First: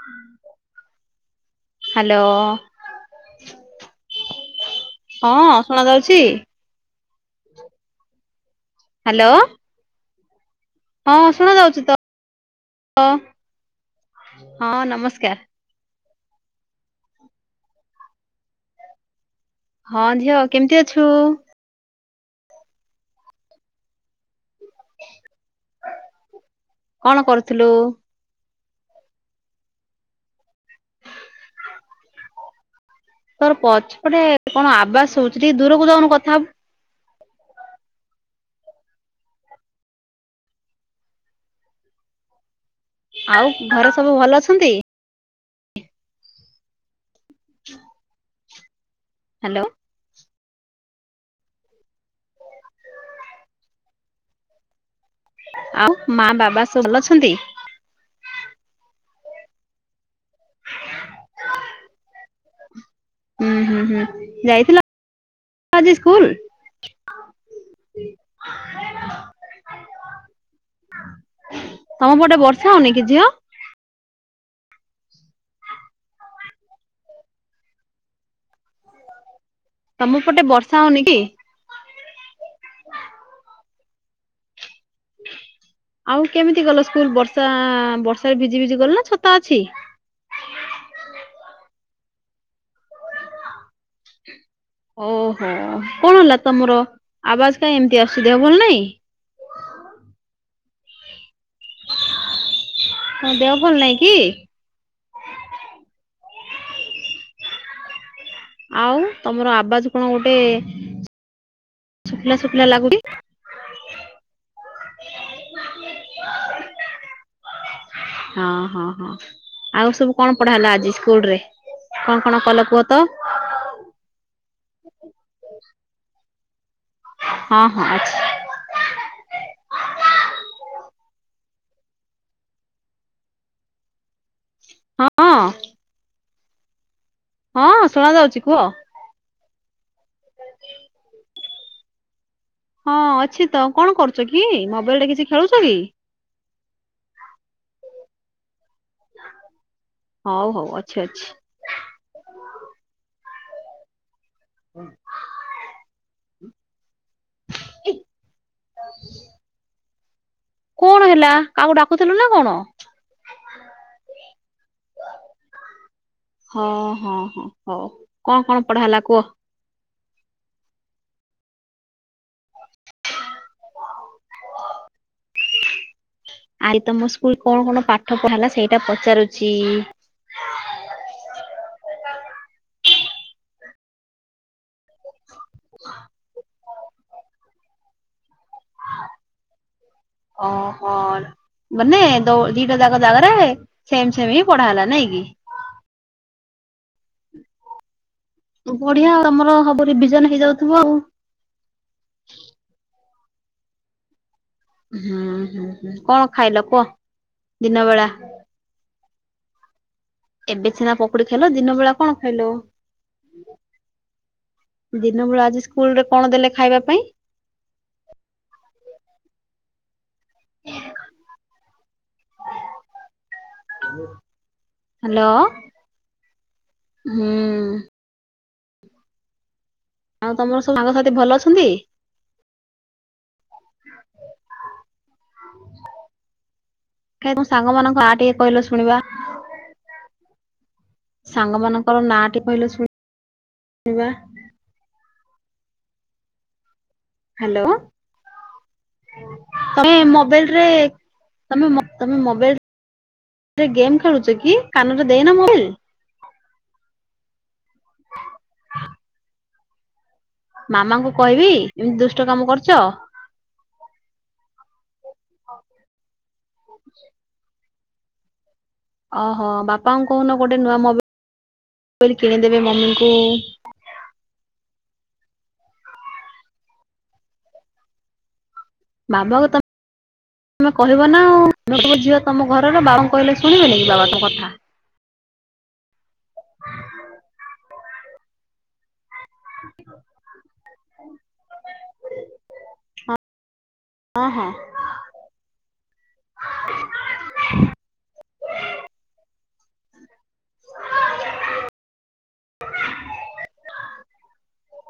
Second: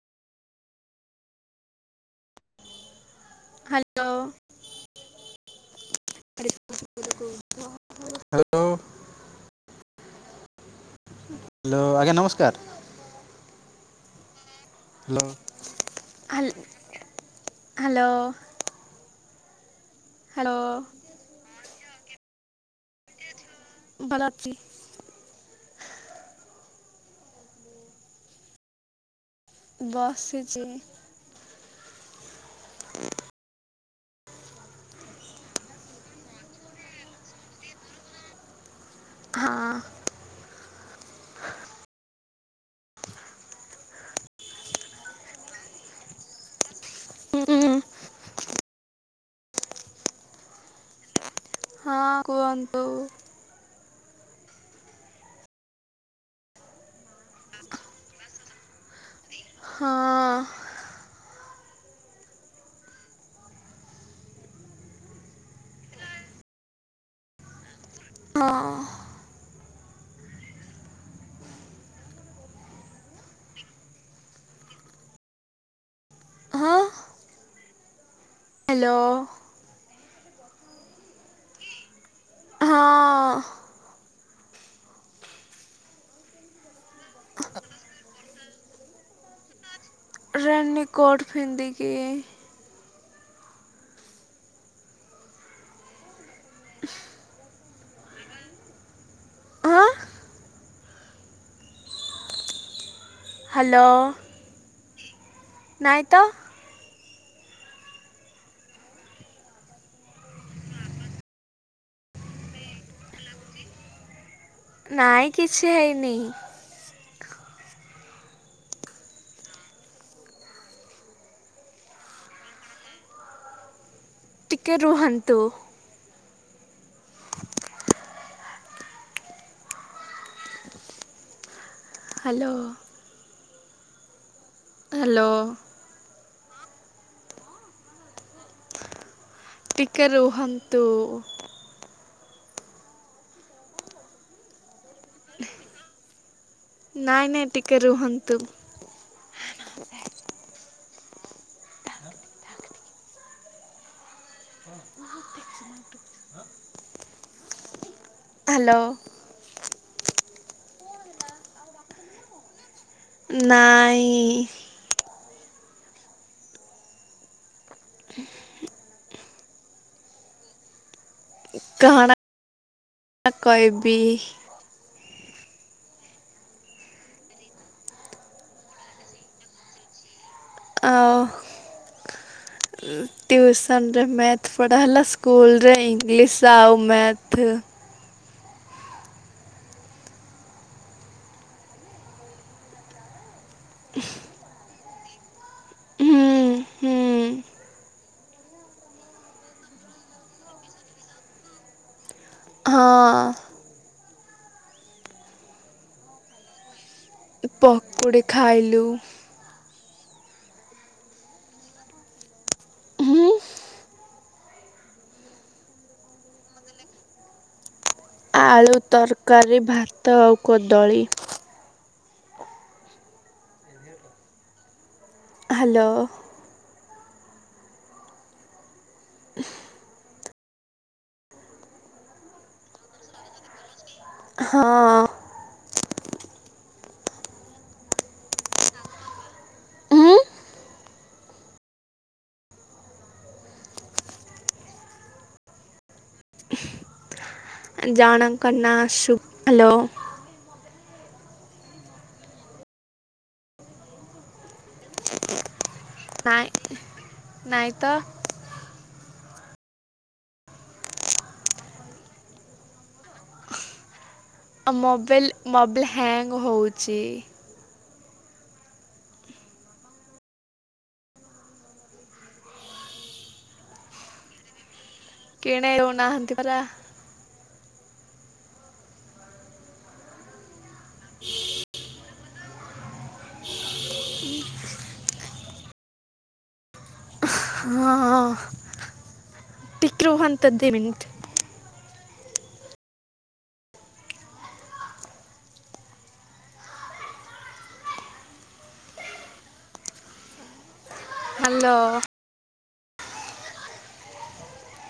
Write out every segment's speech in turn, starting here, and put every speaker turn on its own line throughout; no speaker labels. ହୁଁ। Hello
hello.
ହଁ ଶୁଣା ଯାଉଛି।
ହ୍ୟାଲୋ।
ହ୍ୟାଲୋ। ହଁ ଶୁଣା
ହ୍ୟାଲୋ
ଯାଉଛି ତ।
ଆଜ୍ଞା ନମସ୍କାର
ହଁ ନମସ୍କାର।
ହାଲ ହ୍ୟାଲୋ।
ହଁ ଝିଅ
ହ୍ୟାଲୋ
କେମିତି ଅଛୁ?
ବାଲାତି
କଣ କରୁଥିଲୁ?
ବସଚି। ହଁ
ତୋର ପଛପଟେ କଣ ଆବାସ ହଉଚି ଟିକେ ଦୂରକୁ ଯାଉନୁ କଥା ହବୁ।
ହଁ।
ଆଉ ଘରେ ସବୁ ଭଲ ଅଛନ୍ତି।
ଉଁ ଉଁ।
ହ୍ୟାଲୋ
ହଁ କୁହନ୍ତୁ।
ଆଉ ମା ବାବା ସବୁ ଭଲ ଅଛନ୍ତି।
ହଁ।
ହୁଁ ହୁଁ ହୁଁ ଯାଇଥିଲା ଜି ସ୍କୁଲ
ହଁ।
ତମ ପଟେ ବର୍ଷା ହଉନି କି ଝିଅ?
ହଁ ହ୍ୟାଲୋ
ତମ ପଟେ ବର୍ଷା ହଉନି କି?
ହଁ।
ଆଉ କେମିତି ଗଲ ସ୍କୁଲ ବର୍ଷା ବର୍ଷାରେ ଭିଜି ଭିଜି ଗଲ ନା ଛତା ଅଛି।
ରେନି କୋଟ ପିନ୍ଧିକି।
ଓହୋ କଣ ହେଲା ତମର ଆବାଜ କାହିଁ ଏମତି ଆସଚି ଭଲ ନାଇଁ?
ହଁ
ହଁ ଦେହ ଭଲ
ହ୍ୟାଲୋ
ନହିଁ କି?
ତ୍ତ।
ଆଉ ତମର ଆବାଜ କଣ ଗୋଟେ ଶୁଖିଲା ଶୁଖିଲା ଲାଗୁଚି।
ନାଇଁ କିଛି ହେଇନି।
ହଁ ହଁ ହଁ ଆଉ ସବୁ କଣ ପଢା ହେଲା ଆଜି ସ୍କୁଲ ରେ କଣ କଣ କଲେ କୁହ ତ?
ଟିକେ ରୁହନ୍ତୁ।
ହଁ ହଁ ଆଛା।
ହ୍ୟାଲୋ। ହ୍ୟାଲୋ।
ହଁ ହଁ ଶୁଣା ଯାଉଛି କୁହ।
ଟିକେ ରୁହନ୍ତୁ।
ହଁ ଅଛି ତ କଣ କରୁଛ କି ମୋବାଇଲ ରେ କିଛି ଖେଳୁଛ କି?
ନାଇଁ ନାଇଁ ଟିକେ ରୁହନ୍ତୁ।
ଛେଚି। [unintelligible] ଏକ୍।
ହ୍ୟାଲୋ।
କଣ ହେଲା କାହାକୁ ଡାକୁଥିଲୁ ନା କଣ?
ନାଇଁ।
ହଁ ହଁ ହଁ ହଉ କଣ କଣ ପଢା ହେଲା କୁହ?
କାହଣ କଇବି।
ଆଇ ତମ ସ୍କୁଲ କଣ କଣ ପାଠ ପଢା ହେଲା ସେଇଟା ପଚାରୁଚି?
ଆଉ ଟ୍ୟୁସନ ରେ ମ୍ୟାଥ ପଢ଼ା ହେଲା ସ୍କୁଲ ରେ ଇଂଲିଶ ଆଉ। ମାଥ୍।
ଓହୋ ମାନେ ଦିଟା ଯାକ ଜାଗାରେ ସେମ ସେମ ବି ପଢା ହେଲା ନାଇଁ କି?
ହୁଁ ହୁଁ
ବଢିଆ ଆ ତମର ସବ ରିବିଜନ ହେଇଯାଉଥିବ ଆଉ।
ହଁ
ହୁଁ ହୁଁ ହୁଁ କଣ ଖାଇଲ କୁହ? ଦିନ
ପକ୍,
ବେଳା?
କୁଡ଼ି ଖାଇଲୁ।
ଏବେ ସିନା ପକୁଡି, ଖାଇଲ ୲ ଦିନ ବେଳା, କଣ ଖାଇଲ?
ହୁଁ
ଦିନ ବେଳା, ଆଜି ସ୍କୁଲରେ କଣ, ଦେଲେ ଖାଇବା ପାଇଁ?
ସେଉ, କଦଳୀ।
ହାଲୋ-
ହ୍ୟାଲୋ
ହୁଁ, ଆଉ, ତମର ସବୁ ସାଙ୍ଗ, ସାଥି ଭଲ ଅଛନ୍ତି?
ହଁ,
କାଇଁ, ତମ ସାଙ୍ଗମାନାନଙ୍କ, ଆ ଟିକେ, କହିଲ ଶୁଣିବା
ଉଁ
୲ସାଙ୍ଗ ମାନଙ୍କର, ନା ଟି କହିଲ, ଶୁ ଣିବା ୲ ହ୍ୟାଲୋ
ଜଣଙ୍କ ନା, ସୁପ୍ ଫୁଲ-
ତମେ ମୋବାଇଲ ରେ ତମେ ମୋ, ତମେ ମୋବାଇଲ, ରେ ଗେମ୍, ଖେଳୁଛ କି? କାନରେ ଦେଇନ, ମୋବାଇଲ?
ନାଇଁ ନାଇଁ, ତ-
ମାମାଙ୍କୁ, କହିବି ୲ ଏମିତି ଦୁଷ୍ଟ, କାମ କରୁଛ ୲
ଆ, ମୋବାଇଲ ମୋବ୍ଲାଁ, ହ୍ୟାଙ୍ଗ ହଉଛି ୲
ଓହୋ, ବାପାଙ୍କୁ କହୁନ ଗୋଟେ ନୂଆ, ମୋବାଇଲ କିଣିଦେବେ ମମିଙ୍କୁ ୲
କିଣେଇ ହେଉନାହାନ୍ତି, ପରା-
ବାବା, କୁ, ତମେ କହିବ ନା, ଆଉେ ଝିଅ, ତମ ଘରର ୲ବାବାଙ୍କୁ କହିଲେ ଶୁଣିବେନି, କି ବାବା ତୋ କଥା? [inaudible] ହ
ଟିକେ ରୁହନ୍ତୁ, ଦି ମିନିଟ୍-
ହ ହଁ, ହଁ-
ହ୍ୟାଲୋ,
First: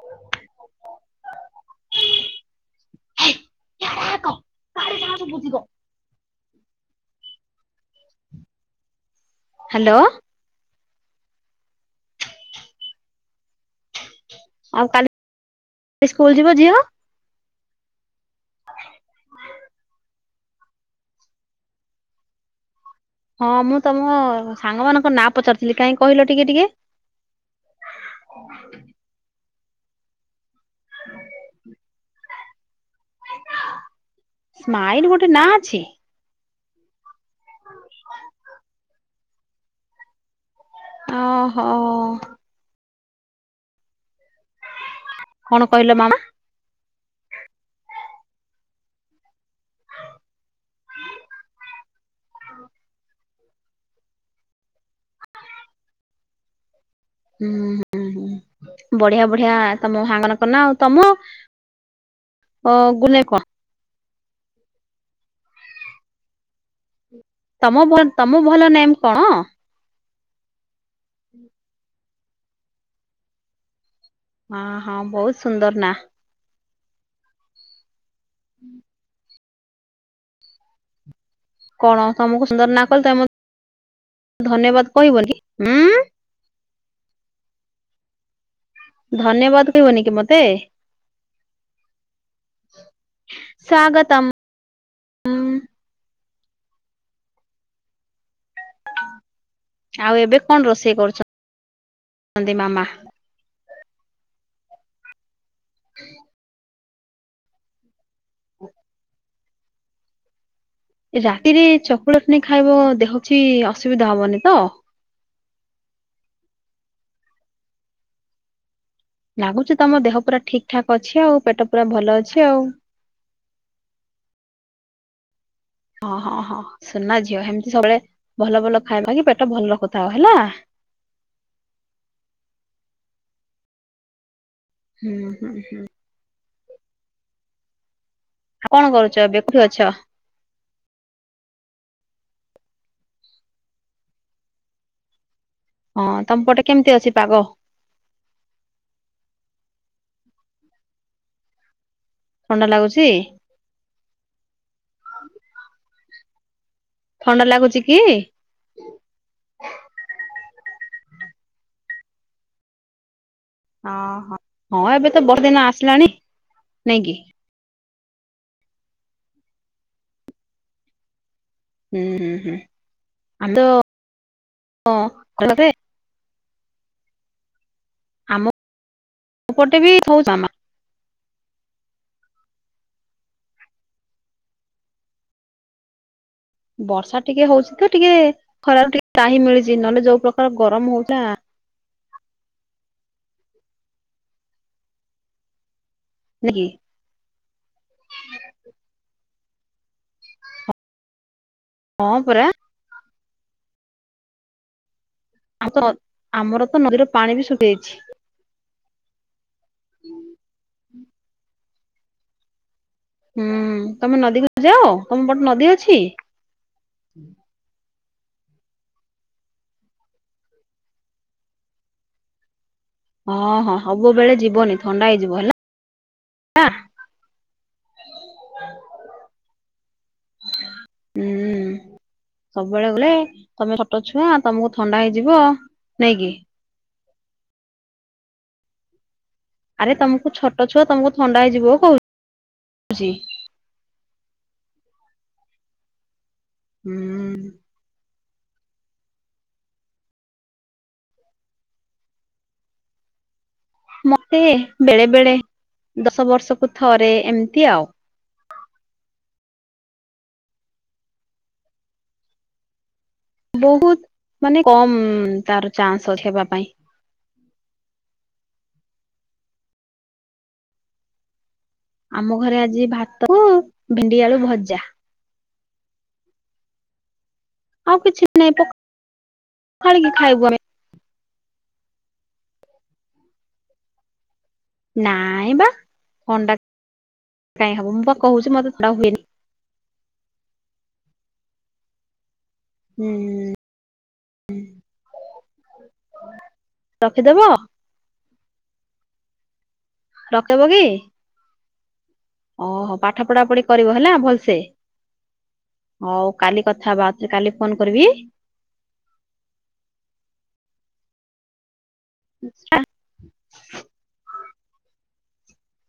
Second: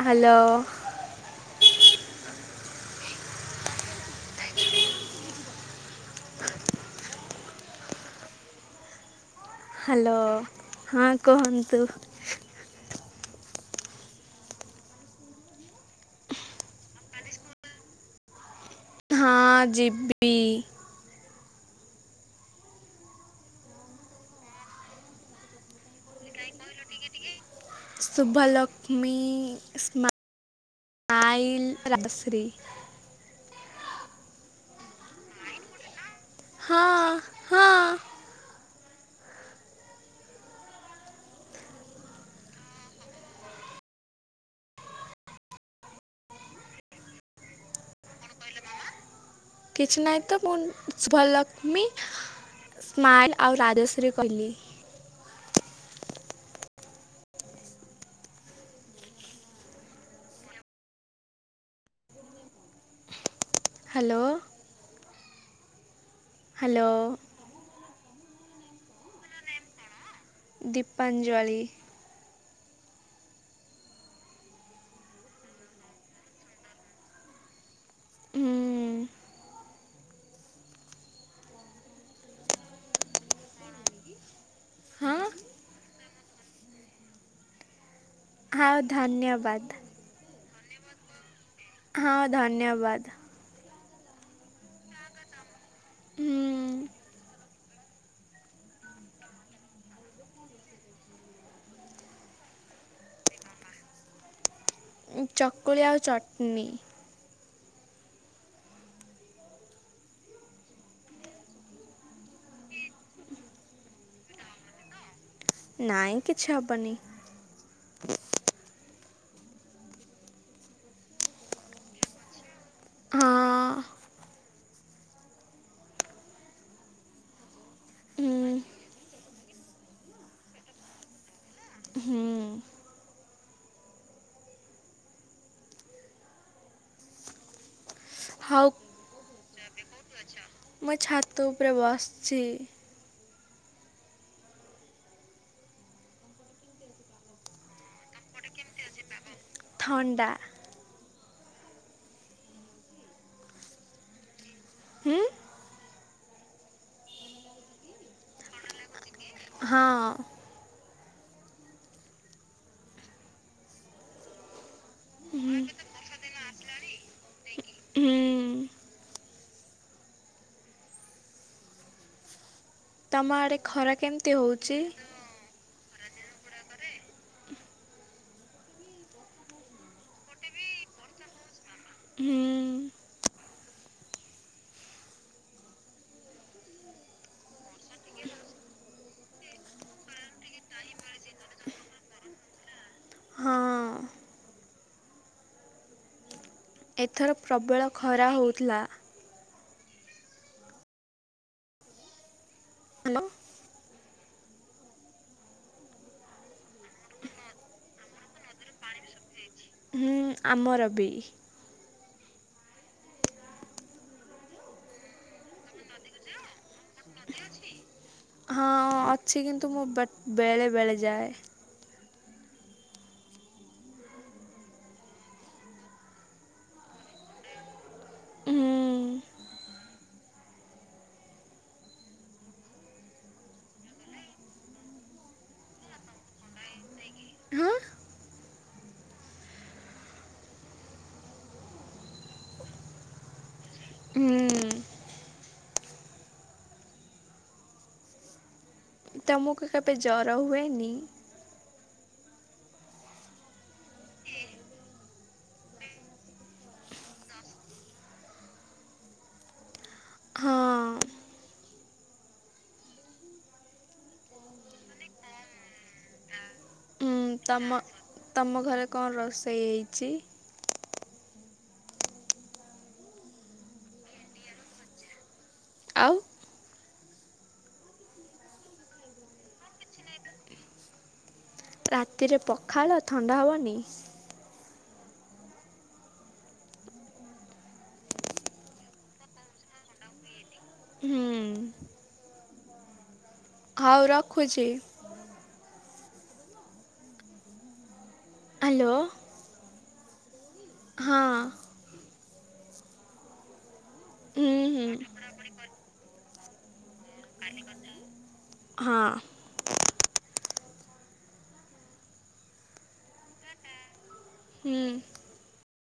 ହ୍ୟାଲୋ,
କ କାହାର ଯାହାକୁ ବୁଧି କ
ହ୍ୟାଲୋ, ହଁ, କୁହନ୍ତୁ ୲
ଆଉ କାଲି, ସ୍କୁଲ ଯିବ, ଝିଅ?
ହଁ, ଜିବି- ଇ
ହଁ, ମୁଁ ତମ ସାଙ୍ଗ ମାନଙ୍କ, ନାଁ ପଚାରି ଥିଲି ୲ କାଇଁ କହିଲ ଟିକେ, ଟିକେ-
ଶୁଭଲକ୍ଷ୍ମୀ ୲ ସ୍ମା ନାଇ ରଶ୍ରୀ
ସ୍ମାଇଲ, ଗୋଟେ ନାଁ, ଅଛି?
ହଁ, ହଁ-
ଓହୋ, କଣ, କହିଲ ମାମା?
କିଛି ନାହିଁ, ତ ମୁଁ ଶୁଭଲକ୍ଷ୍ମୀ, ସ୍ମାଇଲ୍ ଆଉ, ରାଜଶ୍ରୀ କହିଲି ୲
ହୁଁ, ହୁଁ, ହୁଁ ବଢିଆ, ବଢିଆ ୲ତମ ହାଙ୍ଗନ କନା, ଆଉ ତମ ଗୁଲେ, କୁହ-
ହ୍ୟାଲୋ। ହ୍ୟାଲୋ।
ତମ ତମ ଭଲ ନେମ କଣ?
ଦୀପାଞ୍ଜଳି।
ହଁ ହଁ ବହୁତ ସୁନ୍ଦର ନା। ହୁଁ। କଣ ତମକୁ ସୁନ୍ଦର ନା କହଲେ ତମ ଧନ୍ୟବାଦ
ହଁ
କହିବନି। ଧନ୍ୟବାଦ କହିବନି କି ମତେ?
ହଁ ଧନ୍ୟବାଦ।
ସ୍ୱାଗତମ୍।
ହୁଁ। [inaudible]
ଆଉ ଏବେ କଣ ରୋଷେଇ କରୁଛନ୍ତି ମାମା?
ଓ। [inaudible] ଚକୁଳି ଆଉ ଚଟଣି।
ରାତିରେ ଚକୋଲେଟ ନାହିଁ ଖାଇବ ହଉଛି ଅସୁବିଧା ହବନି ତ।
ନାଇଁ କିଛି ହବନି।
ଲାଗୁଛି ତମ ଦେହ ପୁରା ଠିକ ଠାକ ଅଛି ଆଉ ପେଟ ପୁରା ଭଲ ଅଛି ଆଉ।
ହଁ
ଓଁ ହଁ ହଁ ସୁନା ଝିଅ ଏମତି ସବୁବେଳେ
ଉଁ,
ଭଲ ଭଲ ଖାଇବା କି ପେଟ ଭଲ ରଖୁଥାଉ ହେଲା।
ହୁଁ
ହୁଁ ହୁଁ ହୁଁ।
ହଉ
କଣ କରୁଛ? ଠୁ ଅଛ। [inaudible]
ମୁଁ ଛାତ ଉପରେ ବସିଛି।
ହଁ ତମ ପଟେ କେମିତି ଅଛି ପାଗ?
ଥଣ୍ଡା।
ଥଣ୍ଡା ଲାଗୁଚି।
ହୁଁ
ଥଣ୍ଡା ଲାଗୁଚି କି?
ହଁ
ହ ହ ହଁ ଏବେ ତ ବହୁତ [unintelligible]
ହୁଁ,
ଦିନ ଆସିଲାଣି ନାଇକି?
ହୁଁ
ହୁଁ ହୁଁ ହୁଁ।
ତମ
ଆମେ
ଆଡେ ଖରା କେମିତି ହଉଛି?
ତ ଆମମପଟେ ବି ହଉ ଆ। [unintelligible]
ହୁଁ
ବର୍ଷା ଟିକେ ହଉଛି ତ ଟିକେ ଖରାରୁ ଟିକେ ତ୍ରାହି ମିଳୁଛି ନହେଲେ ଯୋଉ ପ୍ରକାର ଗରମ ହଉଥିଲା।
ହଁ
ନାଇକି
ଏଥର ପ୍ରବଳ ଖରା ହେଉଥିଲା।
ହଁ ପରା।
ହ୍ୟାଲୋ
ଆଉ ତ ଆମର ତ ନଦୀର ପାଣି ବି ଶୁଖି ଯାଇଛି।
ହୁଁ ଆମର ବି।
ହୁଁ ତମେ ନଦୀକୁ ଯାଅ ତମ ପଟେ ନଦୀ ଅଛି।
ହଁ ଅଛି କିନ୍ତୁ ମୁଁ ବେଳେ ବେଳେ ଯାଏ।
ହଁ ହଁ ସବୁବେଳେ ଯିବନି ଥଣ୍ଡା ହେଇଯିବ ହେଲା।
ହୁଁ
ହୁଁ ସବୁବେଳେ ଗଲେ ତମେ ଛୋଟ ଛୁଆ ତମକୁ ଥଣ୍ଡା ହେଇଯିବ ନାଇକି।
ହଁ
ଆରେ ତମକୁ ଛୋଟ ଛୁଆ ତମକୁ ଥଣ୍ଡା ହେଇଯିବ କହୁଛି।
ହୁଁ
ହୁଁ। [inaudible]
ତମକୁ କେବେ ଜର ହୁଏନି?
ମତେ ବେଳେ ବେଳେ ଦଶ ବର୍ଷକୁ ଥରେ ଏମିତି ଆଉ।
ହଁ
ବହୁତ ମାନେ କମ ତାର ଚାନ୍ସ ଅଛି ହେବା ପାଇଁ।
ଉଁ ତମ [unintelligible] ତମ ଘରେ କଣ ରୋଷେଇ ହେଇଛି?
ଆମ ଘରେ ଆଜି ଭାତ, ଭେଣ୍ଡି, ଆଳୁ ଭଜା।
ଆଉ।
ଆଉ କିଛି ନାଇଁ ପଖାଳିକି ଖାଇବୁ ଆମେ [inaudible]
ରାତିରେ ପଖାଳ ଥଣ୍ଡା ହେବନି?
ନାଇଁ ବା ଥଣ୍ଡା କାଇଁ ହବ ମୁଁ ବା କହୁଛି ମତେ ଥଣ୍ଡା ହୁଏନି।
ହୁଁ
ହୁଁ ହୁଁ।
ହଉ ରଖୁଛି।
ରଖିଦବ।
ହ୍ୟାଲୋ।
ରକ [inaudible]
ହଁ।
ଓହୋ ପାଠ ପଢା ପଢିକ କରିବ ହେଲା
ହୁଁ
ଭଲସେ
ହୁଁ
ହଉ। କାଲି କଥା ବା କାଲି ଫୋନ କରିବି ଇ।
ହଁ
ଆଛା।
ହୁଁ।